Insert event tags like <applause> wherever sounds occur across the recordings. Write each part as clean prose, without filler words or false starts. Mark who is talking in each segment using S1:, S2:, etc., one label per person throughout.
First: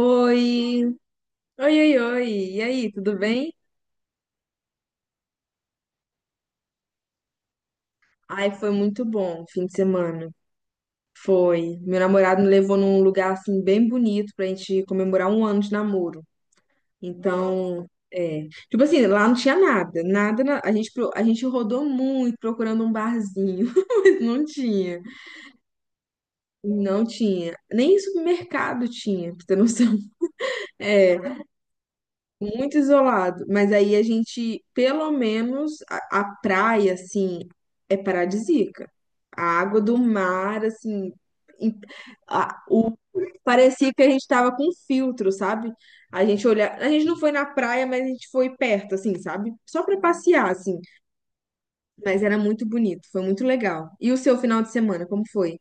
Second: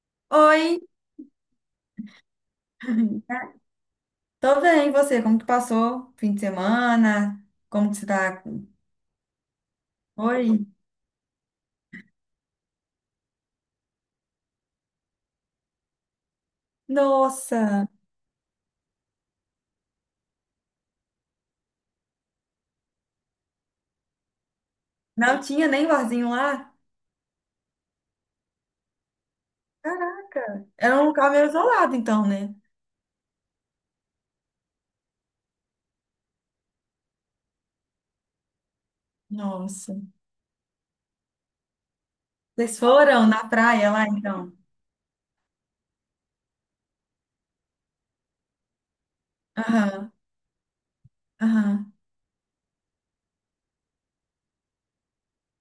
S1: Oi,
S2: Oi,
S1: oi, oi, oi. E aí, tudo bem?
S2: tô bem, e você? Como que passou o fim de semana? Como que você tá?
S1: Ai, foi muito bom o fim de semana.
S2: Oi?
S1: Foi. Meu namorado me levou num lugar assim bem bonito pra gente comemorar um ano de namoro. Então,
S2: Nossa,
S1: é. Tipo assim, lá não tinha nada, nada. Na- A gente, a gente rodou muito procurando um barzinho. <laughs> Não tinha,
S2: não tinha nem barzinho lá?
S1: não tinha. Nem supermercado tinha, pra ter noção.
S2: Caraca, era um lugar
S1: <laughs>
S2: meio isolado então, né?
S1: Muito isolado. Mas aí a gente, pelo menos, a praia, assim, é paradisíaca. A água
S2: Nossa,
S1: do mar, assim, em- a-
S2: vocês
S1: o,
S2: foram na praia
S1: parecia que
S2: lá
S1: a gente
S2: então?
S1: tava com filtro, sabe? A gente olha, a gente não foi na praia, mas a gente foi perto, assim, sabe? Só pra
S2: Aham,
S1: passear, assim.
S2: aham.
S1: Mas era muito bonito, foi muito legal. E o seu final de semana, como foi?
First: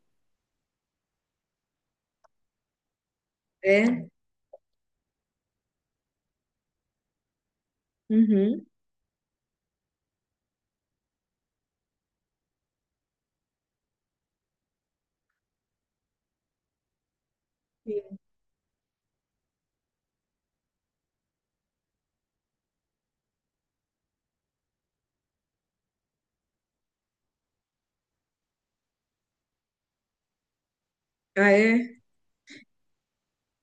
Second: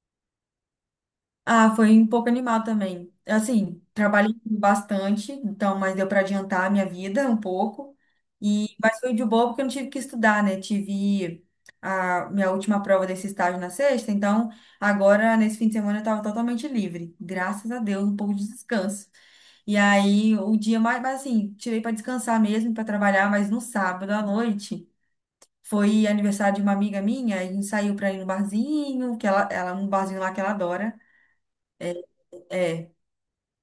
S2: Ah, foi um pouco animal também. Assim,
S1: É?
S2: trabalhei bastante, então, mas deu para adiantar a minha vida um pouco.
S1: Uhum.
S2: E, mas foi de boa porque eu não tive que estudar, né? Tive a minha última prova desse estágio na sexta, então agora, nesse fim de semana, eu estava totalmente livre. Graças a Deus, um pouco de descanso. E aí, o dia mas assim, tirei para descansar mesmo, para trabalhar, mas no sábado à noite foi aniversário de uma amiga minha, a gente saiu para ir no barzinho, que ela, um barzinho lá que ela adora.
S1: Ah, é?
S2: É,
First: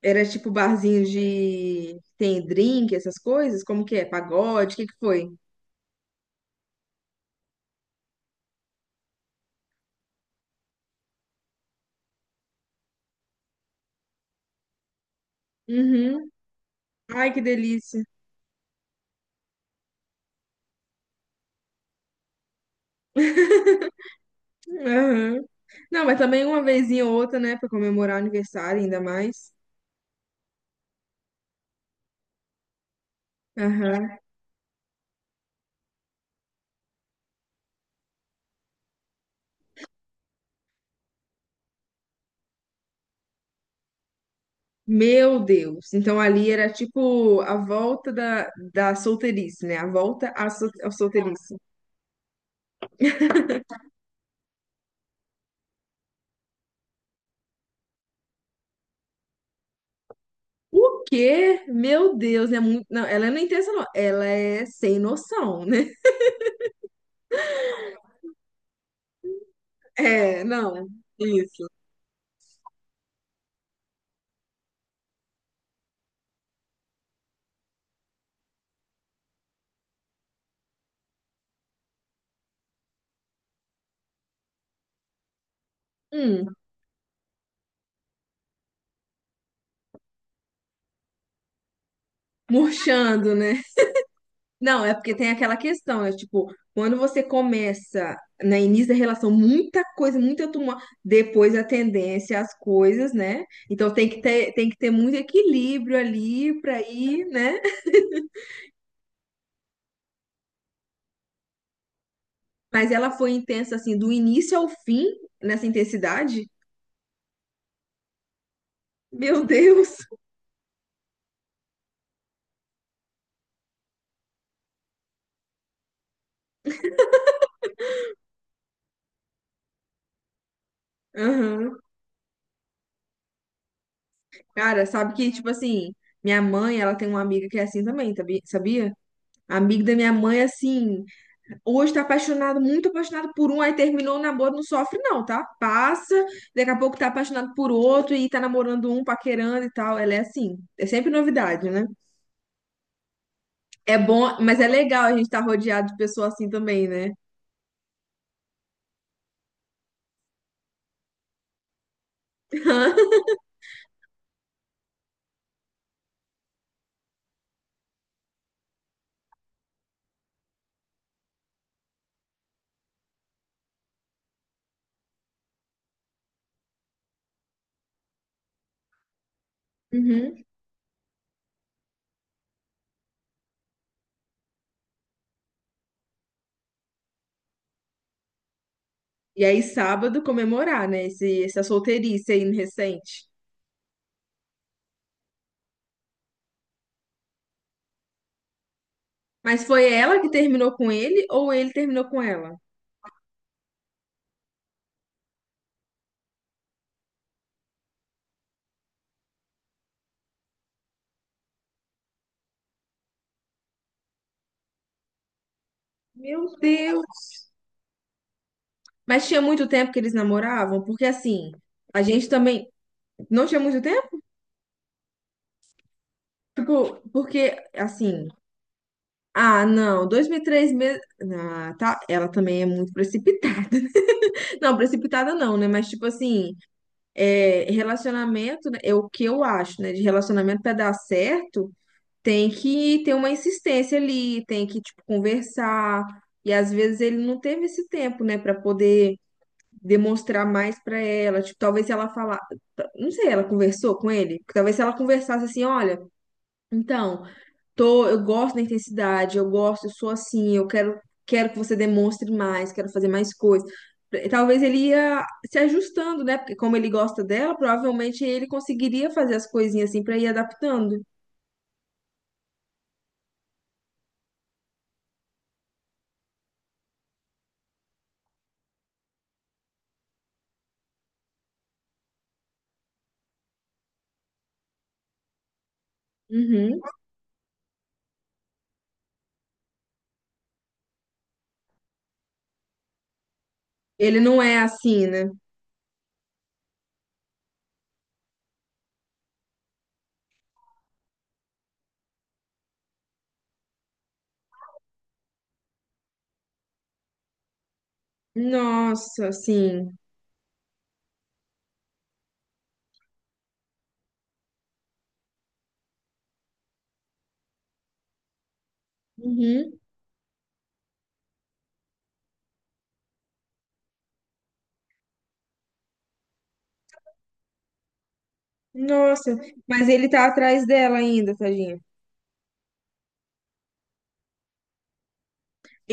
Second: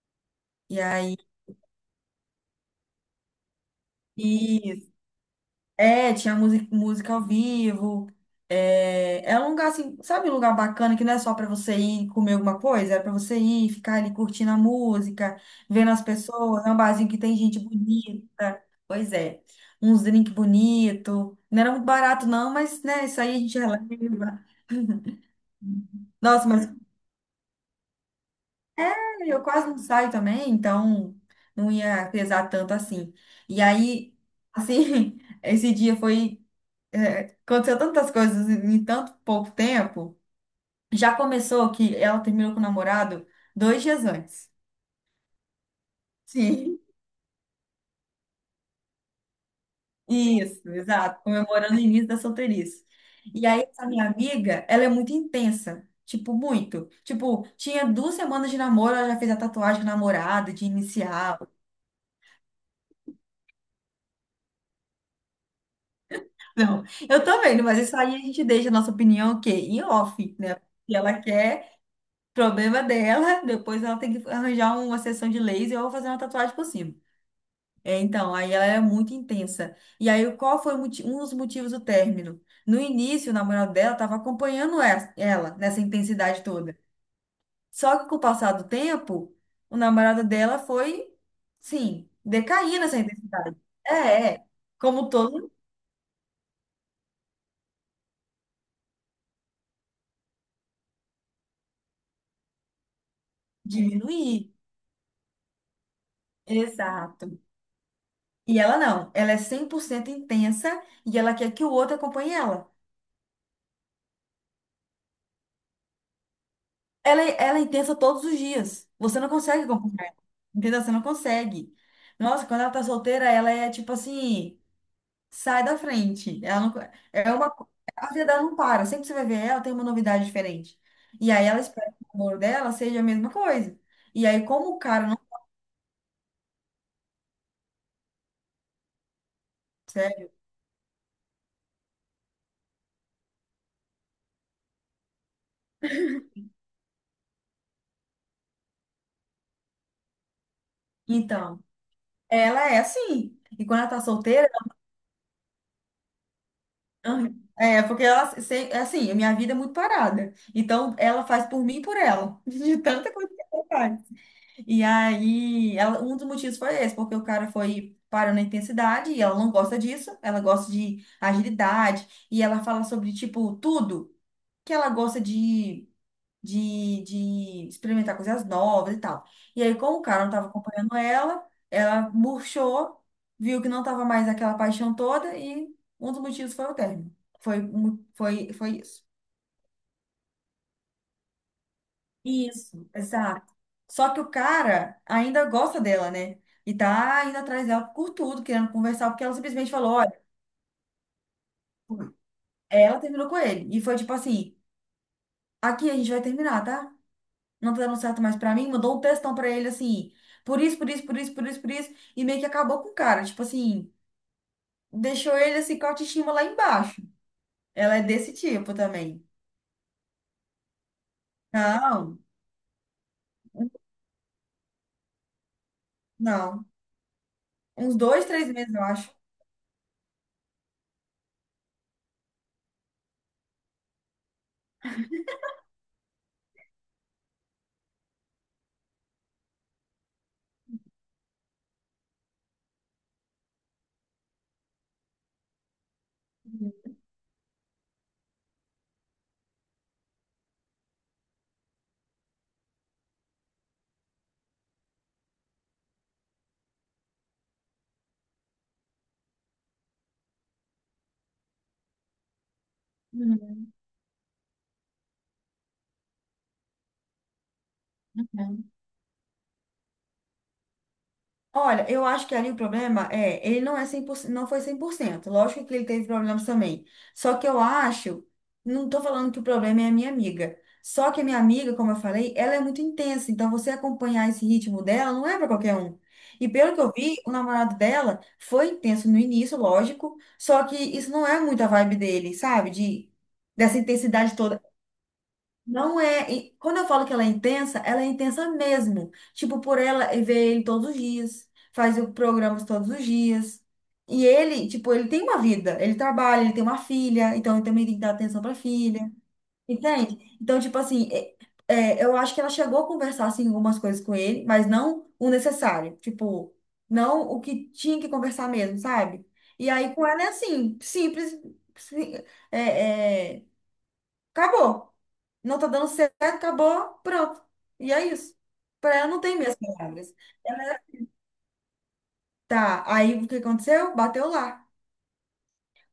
S1: Era tipo
S2: e
S1: barzinho
S2: aí,
S1: de... Tem drink, essas coisas? Como que é? Pagode? O que
S2: isso.
S1: que foi?
S2: É, tinha música, música ao vivo. É, é um lugar assim, sabe, um lugar bacana que não é só para você ir comer alguma coisa, é para você ir ficar ali curtindo a música, vendo as
S1: Uhum.
S2: pessoas. É um barzinho que
S1: Ai,
S2: tem
S1: que
S2: gente
S1: delícia.
S2: bonita. Pois é, uns drinks bonito. Não era muito barato, não, mas né, isso aí a gente releva.
S1: Aham. Não, mas também
S2: Nossa,
S1: uma
S2: mas
S1: vezinha ou outra, né, pra comemorar o aniversário, ainda
S2: é, eu
S1: mais.
S2: quase não saio também, então não ia pesar tanto assim. E aí,
S1: Aham.
S2: assim, <laughs> esse dia foi. É, aconteceu tantas coisas em tanto pouco tempo. Já começou que ela terminou com o namorado 2 dias antes.
S1: Meu Deus. Então ali era
S2: Sim.
S1: tipo a volta da solteirice, né? A volta
S2: Isso,
S1: à
S2: exato,
S1: solteirice.
S2: comemorando o início da solteirice. E aí, essa minha amiga, ela é muito intensa, tipo, muito. Tipo, tinha 2 semanas de namoro, ela já fez a tatuagem de namorado, de
S1: O
S2: inicial.
S1: quê? Meu Deus, é muito. Não, ela não é intensa, não. Ela é sem noção, né?
S2: Não, eu também, mas isso aí a gente deixa a nossa opinião, o quê? Em off,
S1: É,
S2: né?
S1: não.
S2: Se ela
S1: Isso.
S2: quer, problema dela, depois ela tem que arranjar uma sessão de laser ou fazer uma tatuagem por cima. É, então, aí ela era muito intensa. E aí, qual foi o um dos motivos do término? No início, o namorado dela estava acompanhando ela nessa intensidade
S1: Hum,
S2: toda. Só que com o passar do tempo, o namorado dela foi, sim, decair nessa
S1: murchando,
S2: intensidade.
S1: né?
S2: É, é.
S1: Não, é
S2: Como
S1: porque tem
S2: todo,
S1: aquela questão, é tipo, quando você começa no início da relação, muita coisa, muita tumulto, depois a tendência às coisas, né? Então tem
S2: diminuir.
S1: tem que ter muito equilíbrio ali pra ir,
S2: Exato.
S1: né?
S2: E ela não. Ela é 100% intensa e ela quer que o outro acompanhe ela.
S1: Mas ela foi intensa assim, do início ao fim, nessa intensidade.
S2: Ela é intensa todos os dias. Você não
S1: Meu
S2: consegue
S1: <laughs> Deus!
S2: acompanhar. Entendeu? Você não consegue. Nossa, quando ela tá solteira, ela é tipo assim, sai da frente. Ela não, é uma, a vida dela não para. Sempre que você vai ver ela, tem uma novidade diferente. E aí ela
S1: Aham.
S2: espera que o amor dela seja a mesma coisa. E aí, como o
S1: Cara,
S2: cara
S1: sabe
S2: não
S1: que, tipo assim, minha mãe, ela tem uma amiga que é assim também, sabia? A amiga da minha
S2: consegue,
S1: mãe, assim. Hoje tá apaixonado, muito apaixonado por um, aí terminou o namoro, não sofre não, tá? Passa, daqui a pouco tá apaixonado por outro e tá namorando um, paquerando e tal. Ela é assim, é sempre
S2: então,
S1: novidade, né?
S2: ela é assim. E quando ela
S1: É
S2: tá
S1: bom,
S2: solteira,
S1: mas é legal a gente estar rodeado de pessoas assim também,
S2: <laughs>
S1: né?
S2: ela- é porque ela se- é assim, a minha vida é muito parada. Então, ela faz por mim e por ela. <laughs> De tanta
S1: <laughs>
S2: coisa que ela faz. E aí, um dos motivos foi esse, porque o cara foi parando na intensidade e ela não gosta disso, ela gosta de agilidade e ela fala sobre, tipo, tudo que ela gosta de experimentar coisas novas e tal. E aí, como o cara não
S1: Uhum.
S2: estava acompanhando ela, ela murchou, viu que não estava mais aquela paixão toda e um dos motivos foi o término. Foi isso.
S1: E aí sábado comemorar, né? Esse, essa solteirice aí
S2: Isso,
S1: recente.
S2: exato. Só que o cara ainda gosta dela, né? E tá indo atrás dela por tudo, querendo conversar, porque ela
S1: Mas
S2: simplesmente
S1: foi
S2: falou,
S1: ela
S2: olha,
S1: que terminou com ele ou ele terminou com ela?
S2: ela terminou com ele. E foi tipo assim, aqui a gente vai terminar, tá? Não tá dando certo mais pra mim, mandou um textão pra ele assim, por isso, por isso, por isso, por isso, por isso, e meio que acabou com o cara, tipo assim, deixou ele assim com a autoestima lá
S1: Meu
S2: embaixo.
S1: Deus!
S2: Ela é desse tipo também.
S1: Mas tinha muito tempo que eles namoravam? Porque assim, a
S2: Não,
S1: gente também. Não tinha muito.
S2: não.
S1: Ficou, porque,
S2: Uns dois,
S1: assim,
S2: três meses, eu acho.
S1: ah, não, dois, três meses. Ah, tá, ela também é muito precipitada. <laughs> Não, precipitada não, né? Mas, tipo assim, é, relacionamento, né, é o que eu acho, né? De relacionamento pra dar certo, tem que ter uma insistência ali, tem que, tipo, conversar. E às vezes ele não teve esse tempo, né, pra poder demonstrar mais pra ela. Tipo, talvez se ela falar, não sei, ela conversou com ele? Talvez se ela conversasse assim, olha. Então, tô, eu gosto da intensidade, eu gosto, eu sou assim, eu quero, quero que você demonstre mais, quero fazer mais coisas.
S2: Uhum.
S1: Talvez ele ia se ajustando, né? Porque como ele gosta dela, provavelmente ele conseguiria fazer as coisinhas assim pra ir adaptando.
S2: Olha, eu acho que ali o problema é, ele não é 100%, não foi 100%. Lógico que ele teve problemas também. Só que eu acho, não tô falando que o problema é a minha amiga. Só que a minha amiga, como eu falei, ela é muito intensa, então você acompanhar esse ritmo dela não é para qualquer um. E pelo
S1: Uhum.
S2: que eu vi, o namorado dela foi intenso no início, lógico, só que isso não é muito a vibe dele, sabe? De Dessa
S1: Ele
S2: intensidade
S1: não é
S2: toda
S1: assim, né?
S2: não é. E quando eu falo que ela é intensa mesmo. Tipo, por ela ver ele todos os dias, faz programas todos os dias. E ele, tipo, ele tem uma vida, ele trabalha, ele tem uma filha, então ele também tem que dar atenção pra filha,
S1: Nossa, assim.
S2: entende? Então, tipo assim, eu acho que ela chegou a conversar, assim, algumas coisas com ele, mas não o necessário, tipo, não o que tinha que conversar mesmo, sabe? E
S1: Uhum.
S2: aí com ela é assim, simples, sim- é, é, acabou. Não tá dando certo, acabou, pronto. E é isso. Para ela não
S1: Nossa,
S2: tem minhas
S1: mas ele
S2: palavras.
S1: tá atrás dela ainda, tadinho.
S2: Tá, aí o que aconteceu? Bateu lá.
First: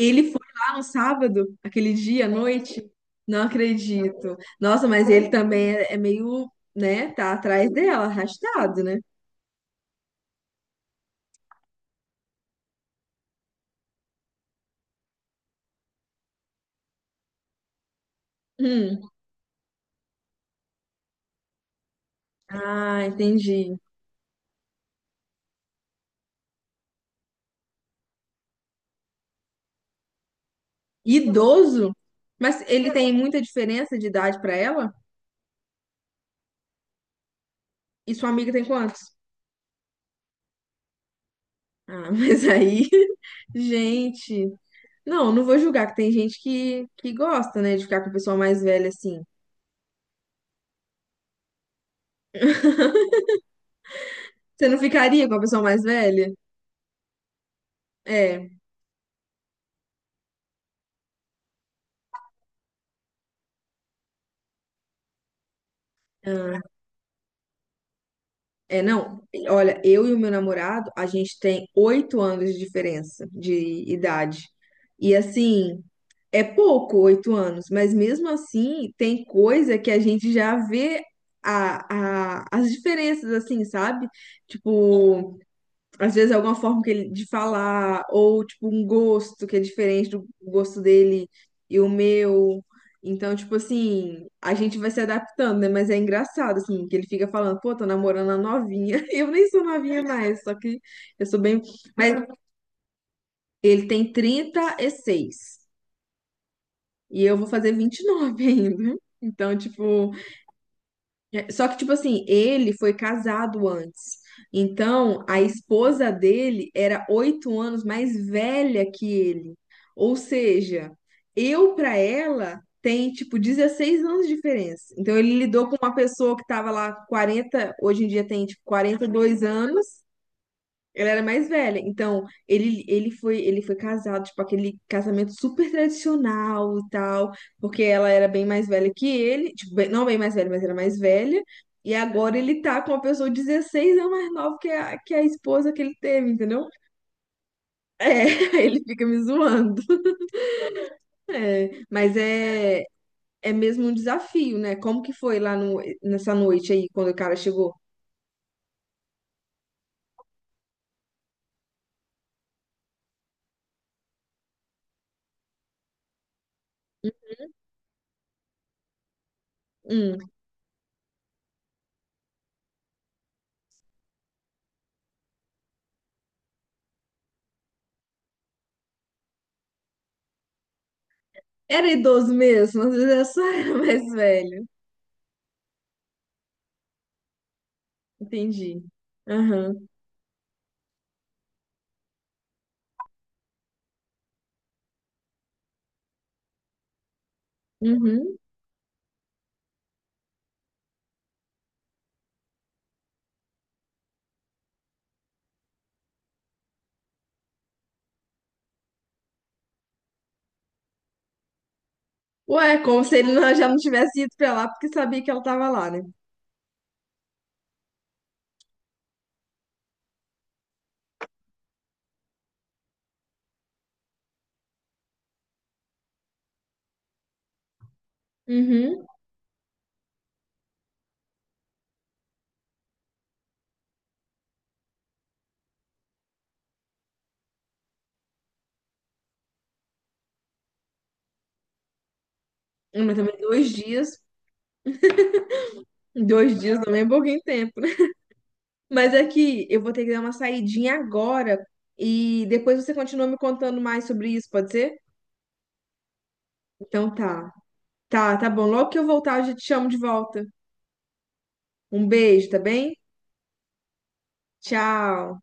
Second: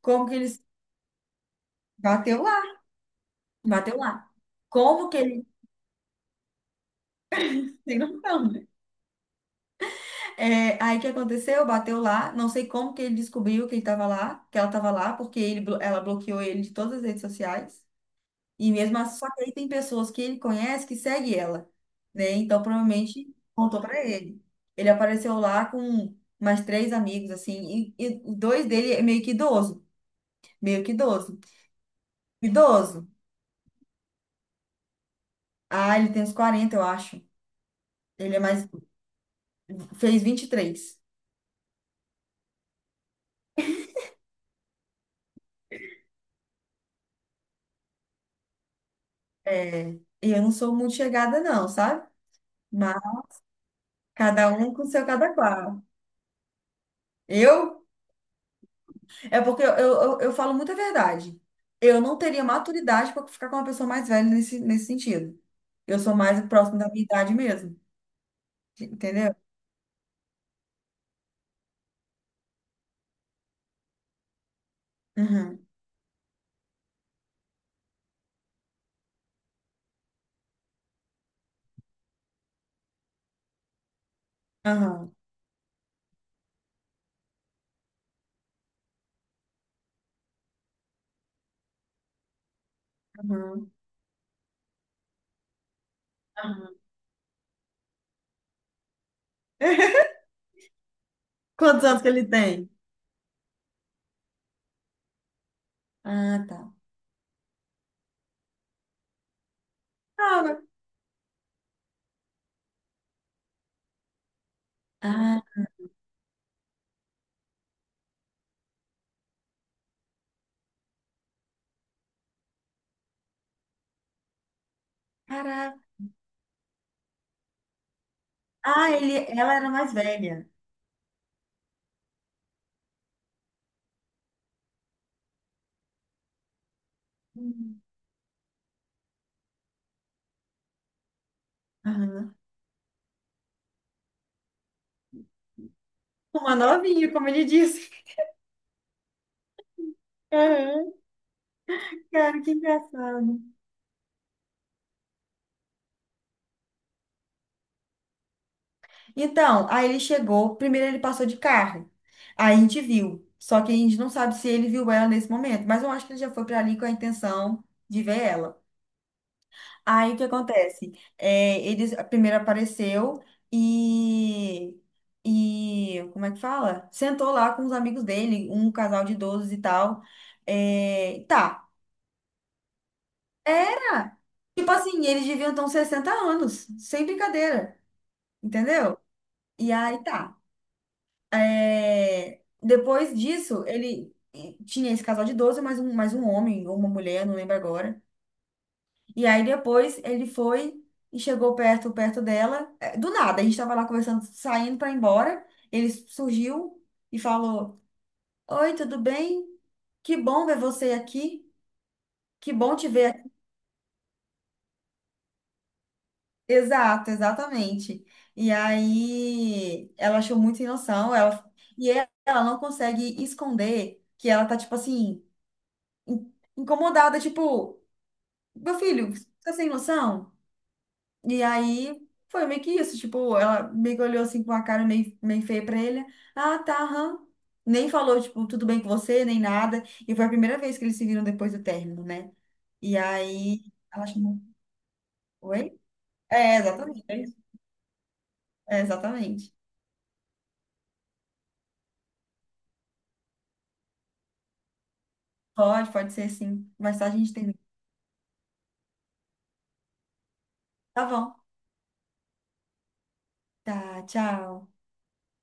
S2: Como que
S1: foi
S2: eles.
S1: lá no sábado, aquele dia à
S2: Bateu lá,
S1: noite? Não
S2: bateu lá.
S1: acredito. Nossa, mas
S2: Como que
S1: ele
S2: ele.
S1: também é meio, né? Tá atrás
S2: <laughs> Sem
S1: dela,
S2: noção, né?
S1: arrastado, né?
S2: É, aí o que aconteceu? Bateu lá. Não sei como que ele descobriu que ele tava lá, que ela tava lá, porque ela bloqueou ele de todas as redes sociais. E mesmo
S1: Hum.
S2: assim, só que aí tem pessoas que ele conhece que segue ela, né? Então
S1: Ah,
S2: provavelmente
S1: entendi.
S2: contou pra ele. Ele apareceu lá com mais três amigos, assim, e dois dele é meio que idoso, meio que idoso.
S1: Idoso? Mas ele
S2: Idoso.
S1: tem muita diferença de idade pra ela?
S2: Ah, ele tem uns 40 eu acho.
S1: E sua
S2: Ele é
S1: amiga tem
S2: mais,
S1: quantos?
S2: fez 23.
S1: Ah, mas aí, <laughs> gente. Não, não vou julgar, que tem gente que gosta, né, de ficar com a pessoa mais velha assim.
S2: É, e eu não sou muito chegada não, sabe? Mas cada
S1: Você
S2: um
S1: não
S2: com seu
S1: ficaria com
S2: cada
S1: a pessoa mais
S2: qual.
S1: velha?
S2: Eu?
S1: É.
S2: É porque eu falo muita verdade. Eu não teria maturidade para ficar com uma pessoa mais velha nesse sentido. Eu sou mais
S1: Ah.
S2: próximo da minha idade mesmo.
S1: É, não,
S2: Entendeu?
S1: olha, eu e o meu namorado, a gente tem oito anos de diferença de idade. E
S2: Uhum.
S1: assim, é pouco oito anos, mas mesmo assim, tem coisa que a gente já vê as diferenças, assim, sabe?
S2: Aham.
S1: Tipo, às vezes alguma forma que ele, de falar, ou tipo um gosto que é diferente do gosto dele e o meu. Então, tipo
S2: Aham.
S1: assim, a gente vai se adaptando, né? Mas é engraçado,
S2: Aham.
S1: assim, que ele fica falando, pô, tô namorando a novinha. <laughs> Eu nem sou novinha
S2: <laughs>
S1: mais, só que eu sou bem.
S2: Quantos anos que
S1: Mas
S2: ele tem?
S1: ele tem trinta e seis
S2: Ah, tá.
S1: e eu vou fazer 29 ainda. Então, tipo.
S2: Ah, né?
S1: É, só que, tipo assim, ele foi casado antes. Então, a
S2: Ah,
S1: esposa dele era oito anos mais velha que ele. Ou seja, eu pra ela tem, tipo, 16 anos de diferença. Então, ele lidou
S2: caraca.
S1: com uma pessoa que tava lá 40 hoje em dia tem, tipo,
S2: Ah,
S1: quarenta e dois
S2: ela era mais
S1: anos,
S2: velha.
S1: ela era mais velha, então ele foi casado, tipo, aquele casamento super tradicional e tal, porque
S2: Hum.
S1: ela era bem mais velha que ele, tipo, não bem mais velha, mas era mais velha, e
S2: Aham.
S1: agora ele tá com uma pessoa 16 anos mais nova que que a esposa que ele teve,
S2: Uma
S1: entendeu?
S2: novinha, como ele disse.
S1: É, <laughs> ele fica me zoando.
S2: Aham.
S1: É, mas
S2: Cara, que engraçado.
S1: é mesmo um desafio, né? Como que foi lá no, nessa noite aí, quando o cara chegou?
S2: Então, aí ele chegou, primeiro ele passou de carro. Aí a gente viu. Só que a gente não sabe se ele viu ela nesse momento, mas eu acho que ele já foi para ali com a intenção de ver ela. Aí o que
S1: Hum,
S2: acontece? É, ele primeiro apareceu e, e como é que fala? Sentou lá com os amigos dele, um casal de idosos e tal. É, tá.
S1: era idoso mesmo, às vezes eu só <laughs> era mais
S2: Era.
S1: velho.
S2: Tipo assim, eles deviam ter uns 60 anos, sem brincadeira,
S1: Entendi.
S2: entendeu? E
S1: Aham.
S2: aí tá. É, depois disso, ele tinha esse casal de 12 mais um homem ou uma mulher, não lembro agora.
S1: Uhum.
S2: E aí depois ele foi e chegou perto dela. É, do nada, a gente tava lá conversando, saindo pra ir embora. Ele surgiu e falou: Oi, tudo bem? Que bom ver você aqui. Que bom
S1: Ué,
S2: te
S1: como
S2: ver
S1: se
S2: aqui.
S1: ele não- já não tivesse ido pra lá porque sabia que ela tava lá, né?
S2: Exato, exatamente. E aí ela achou muito sem noção. E Ela não consegue esconder que ela tá tipo assim incomodada, tipo, meu
S1: Uhum.
S2: filho, você tá sem noção? E aí foi meio que isso, tipo, ela meio que olhou assim com a cara meio, meio feia pra ele. Ah, tá, aham. Nem falou, tipo, tudo bem com você, nem nada. E foi a primeira vez que eles se viram depois do término, né? E
S1: Mas também
S2: aí
S1: dois
S2: ela
S1: dias.
S2: chamou. Oi? É,
S1: Dois dias também
S2: exatamente.
S1: é
S2: É, isso.
S1: pouquinho tempo, né?
S2: É,
S1: Mas é
S2: exatamente.
S1: que eu vou ter que dar uma saidinha agora e depois você continua me contando mais sobre isso, pode ser?
S2: Pode, pode ser sim. Mais
S1: Então
S2: tarde a gente
S1: tá.
S2: termina.
S1: Tá, tá bom. Logo que eu voltar, eu já te chamo de volta.
S2: Tá bom.
S1: Um beijo, tá bem?
S2: Tá, tchau.
S1: Tchau.